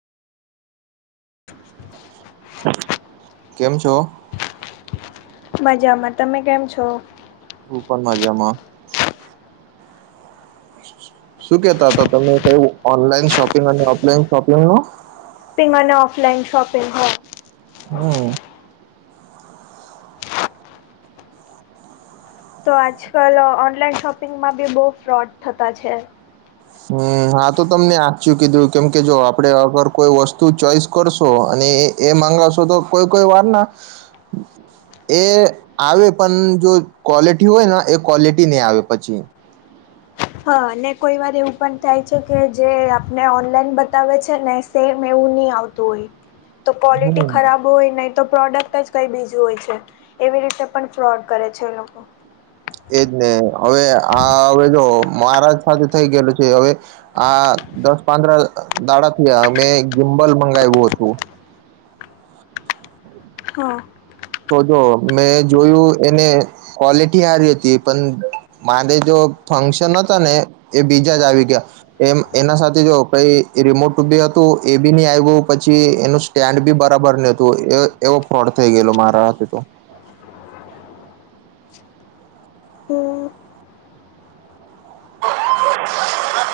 [inaudible] કેમ છો? મજામાં તમે કેમ છો? હું પણ મજામાં. શું કેતા હતા તમે કઈ ઓનલાઈન શોપિંગ અને ઓફલાઈન શોપિંગ નો પ મને ઓફલાઈન શોપિંગ હો. હા. તો આજકાલ ઓનલાઈન શોપિંગમાં બી બહુ ફ્રોડ થતા છે. હમ હા તો તમને આચચું કીધું કેમ કે જો આપડે આગર કોઈ વસ્તુ ચોઈસ કરશો અને એ માંગશો તો કોઈ કોઈ વાર ના [inaudible] એ આવે પણ જો ક્વોલિટી હોય ને એ ક્વોલિટી નહીં આવે પછી. હા અને કોઈ વાર એવું પણ થાય છે કે જે આપને ઓનલાઈન બતાવે છે ને. સેમ એવું નહી આવતું હોય, તો ક્વોલિટી હમ ખરાબ ય નહીં તો પ્રોડક્ટ જ કઈ બીજું હોય છે, એવી રીતે પણ ફ્રોડ કરે છે એ લોકો. એજ ને હવે આ હવે જો મહારાજ સાથે થઈ ગયેલું છે હવે. આ દસ પાંદ્ર દાડા થી અમે જિમ્બલ મંગાવ્યું હતું. હા. તો જો મેં જોયું એને ક્વોલિટી હારી હતી પણ મારે જો ફંક્શન હતા ને. એ બીજા જ આવી ગયા. એમ એના સાથે જો પાઈ રિમોટ બી હતું એ બી નહી આવ્યું પછી એનું સ્ટેન્ડ બી બરાબર નને હતું એ એવો ફ્રોડ થઈ ગયેલો મારા હથે તો. હું [inaudible]